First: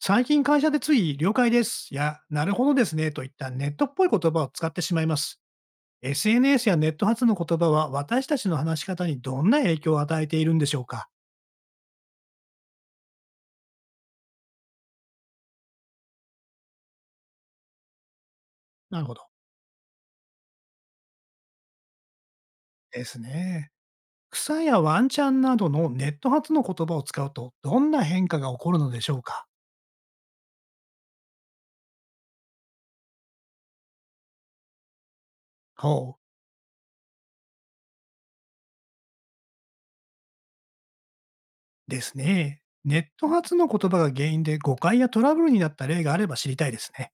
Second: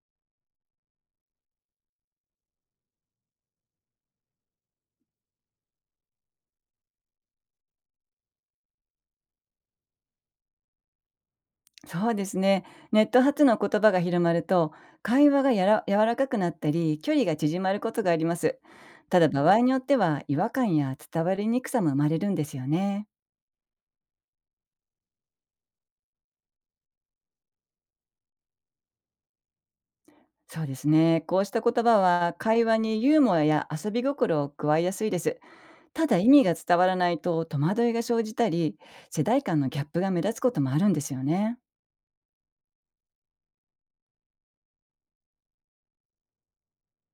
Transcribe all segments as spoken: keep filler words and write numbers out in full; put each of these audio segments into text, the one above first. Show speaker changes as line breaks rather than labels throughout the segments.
最近会社でつい了解ですや、なるほどですねといったネットっぽい言葉を使ってしまいます。エスエヌエス やネット発の言葉は私たちの話し方にどんな影響を与えているんでしょうか？
そうですね。ネット発の言葉が広まると、会話がやら柔らかくなったり、距離が縮まることがあります。
なるほ
た
ど。
だ、場合によっては、違和感や伝わりにくさも生まれるんですよ
で
ね。
すね。草やワンちゃんなどのネット発の言葉を使うとどんな変化が起こるのでしょうか？
そうですね。こうした言葉は、会話にユーモアや遊び心を加えやすいです。
ほ
ただ、
う。
意味が伝わらないと、戸惑いが生じたり、世代間のギャップが目立つこともあるんですよね。
ですね。ネット発の言葉が原因で誤解やトラブルになった例があれば知りたいですね。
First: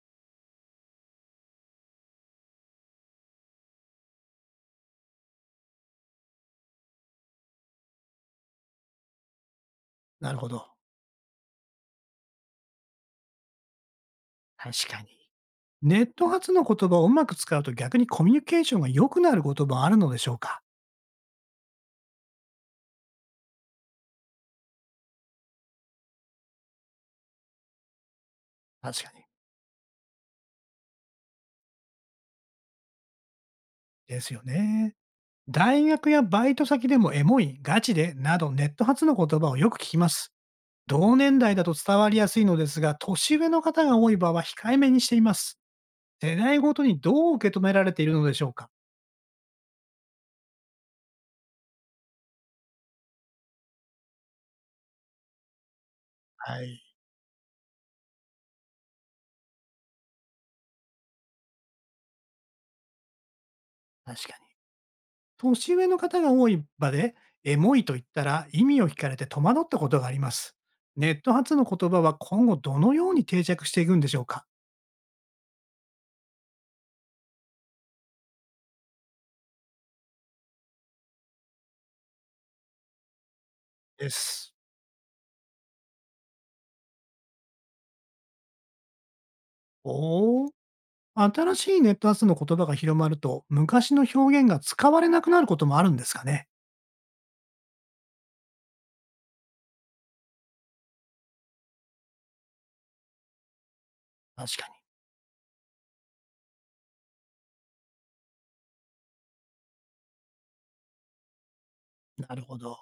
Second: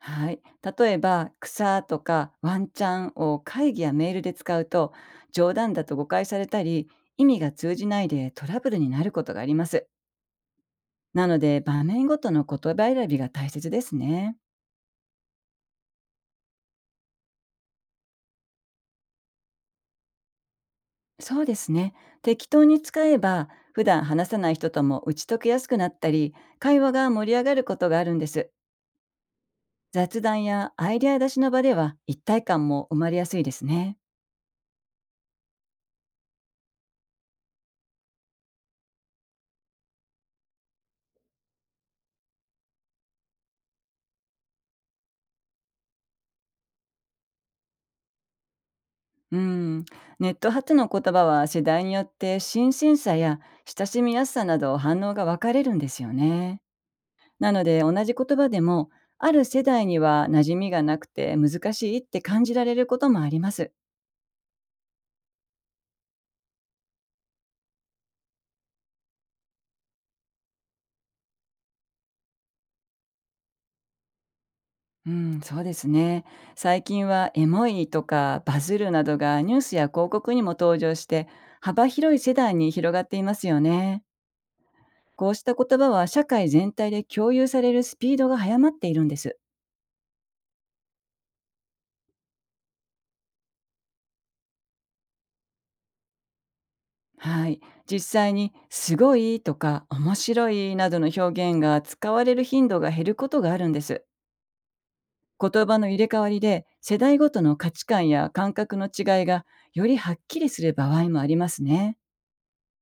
はい。例えば、草とかワンチャンを会議やメールで使うと、冗談だと誤解されたり、意味が通じないでトラブルになることがあります。
なるほど。
なので、場面ごとの言葉選びが大切ですね。
確かに。ネット発の言葉をうまく使うと逆にコミュニケーションが良くなることもあるのでしょうか？
そうですね。適当に使えば、普段話さない人とも打ち解けやすくなったり、会話が盛り上がることがあるんです。
確かに。
雑談やアイデア出しの場では、一体感も生まれやすいですね。
ですよね。大学やバイト先でもエモい、ガチでなどネット発の言葉をよく聞きます。同年代だと伝わりやすいのですが、年上の方が多い場合は控えめにしています。世代ごとにどう受け止められているのでしょうか？
うん、ネット発の言葉は世代によって新鮮さや親しみやすさなど反応が分かれるんですよね。
はい。
なので同じ言葉でもある世代には馴染みがなくて難しいって感じられることもあります。
確かに。年上の方が多い場で、エモいと言ったら意味を聞かれて戸惑ったことがあります。ネット発の言葉は今後どのように定着していくんでしょうか？
うん、そうですね。最近はエモいとかバズるなどがニュースや広告にも登場して幅広い世代に広がっていますよね。
です。
こうした言葉は社会全体で共有されるスピードが早まっているんです。
おお。新しいネット発の言葉が広まると、昔の表現が使われなくなることもあるんですかね？
はい、実際に「すごい」とか「面白い」などの表現が使われる頻度が減ることがあるんです。
確か
言葉の入れ替わりで世代ごとの価値観や感覚の違いがよりはっきりする場合もありますね。
に。なるほど。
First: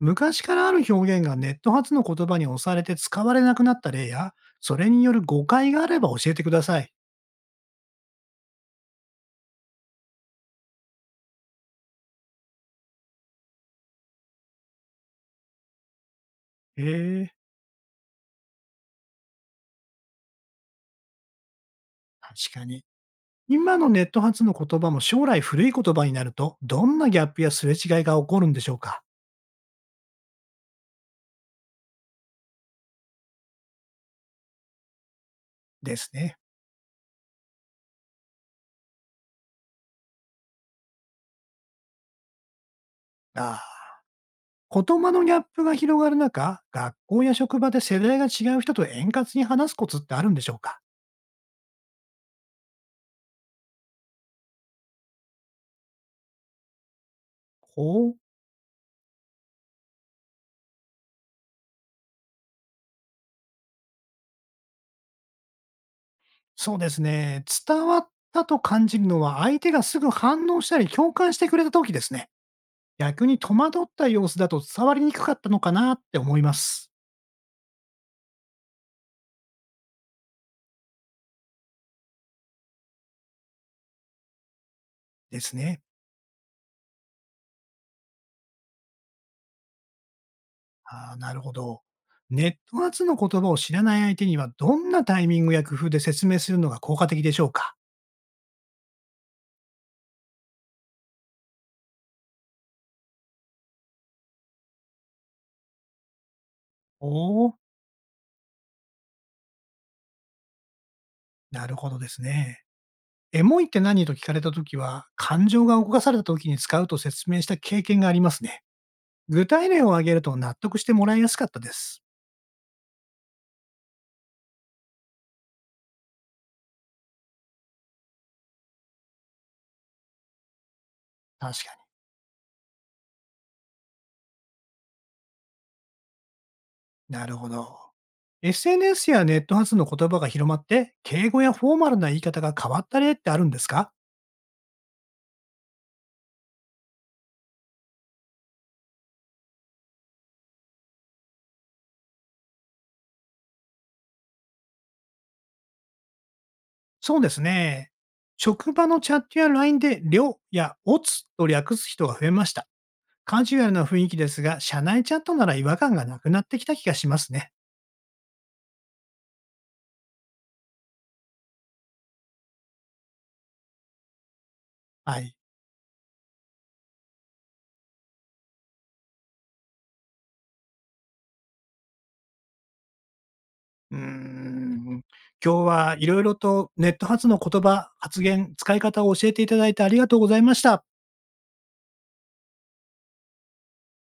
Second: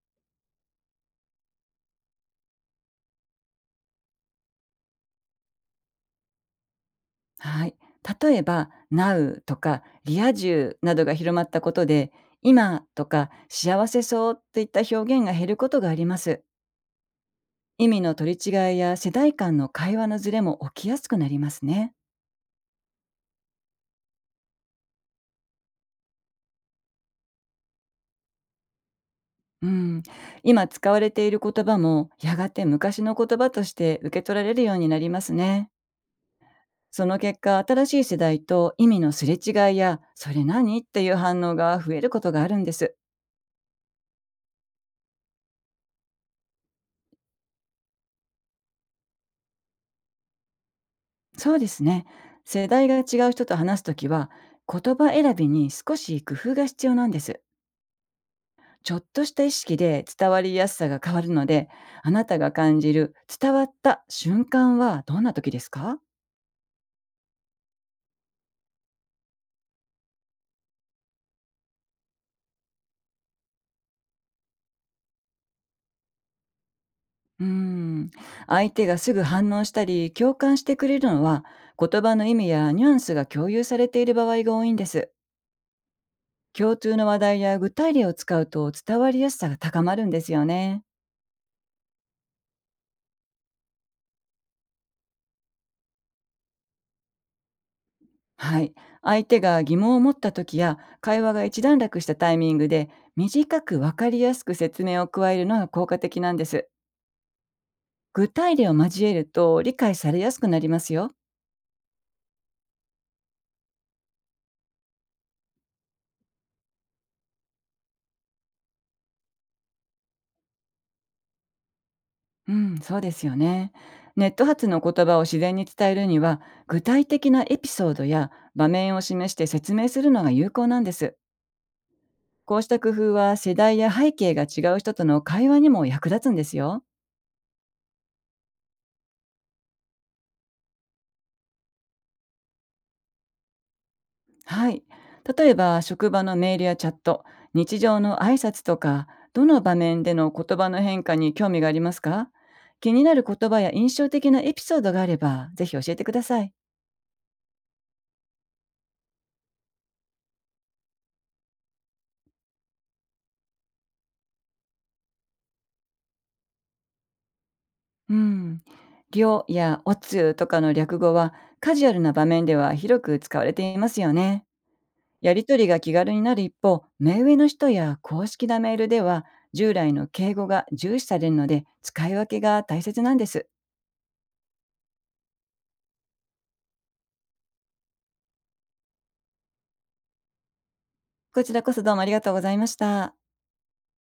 昔からある表現がネット発の言葉に押されて使われなくなった例や、それによる誤解があれば教えてください。
はい、例えば「ナウ」とか「リア充」などが広まったことで「今」とか「幸せそう」といった表現が減ることがあります。
へえ、
意味の取り違いや世代間の会話のズレも起きやすくなりますね。
確かに。今のネット発の言葉も将来古い言葉になると、どんなギャップやすれ違いが起こるんでしょうか？
うん、今使われている言葉もやがて昔の言葉として受け取られるようになりますね。
ですね。
その結果、新しい世代と意味のすれ違いや、それ何っていう反応が増えることがあるんです。
ああ。言葉のギャップが広がる中、学校や職場で世代が違う人と円滑に話すコツってあるんでしょうか？
そうですね。世代が違う人と話すときは、言葉選びに少し工夫が必要なんです。
ほう。
ちょっとした意識で伝わりやすさが変わるので、あなたが感じる伝わった瞬間はどんな時ですか？
そうですね。伝わったと感じるのは、相手がすぐ反応したり共感してくれた時ですね。逆に戸惑った様子だと伝わりにくかったのかなって思います。
うーん、相手がすぐ反応したり共感してくれるのは言葉の意味やニュアンスが共有されている場合が多いんです。
ですね。
共通の話題や具体例を使うと伝わりやすさが高まるんですよね。
ああ、なるほど。ネット発の言葉を知らない相手には、どんなタイミングや工夫で説明するのが効果的でしょうか？
はい、相手が疑問を持った時や会話が一段落したタイミングで短く分かりやすく説明を加えるのが効果的なんです。
おおー、
具体例を交えると理解されやすくなりますよ。
なるほどですね。エモいって何と聞かれたときは、感情が動かされたときに使うと説明した経験がありますね。具体例を挙げると納得してもらいやすかったです。
うん、そうですよね。ネット発の言葉を自然に伝えるには、具体的なエピソードや場面を示して説明するのが有効なんです。
確か
こうした工夫は世代や背景が違う人との会話にも役立つんですよ。
に。なるほど。エスエヌエス やネット発の言葉が広まって、敬語やフォーマルな言い方が変わった例ってあるんですか？
はい。例えば、職場のメールやチャット、日常の挨拶とか、どの場面での言葉の変化に興味がありますか？気になる言葉や印象的なエピソードがあれば、ぜひ教えてください。
そうですね。職場のチャットや ライン で、りょやおつと略す人が増えました。カジュアルな雰囲気ですが、社内チャットなら違和感がなくなってきた気がしますね。
うん。量やおつゆとかの略語はカジュアルな場面では広く使われていますよね。
は
や
い。
りとりが気軽になる一方、目上の人や公式なメールでは従来の敬語が重視されるので使い分けが大切なんです。
うーん。今日はいろいろとネット発の言葉、発言、使い方を教えていただいてありがとうございました。
こちらこそどうもありがとうございました。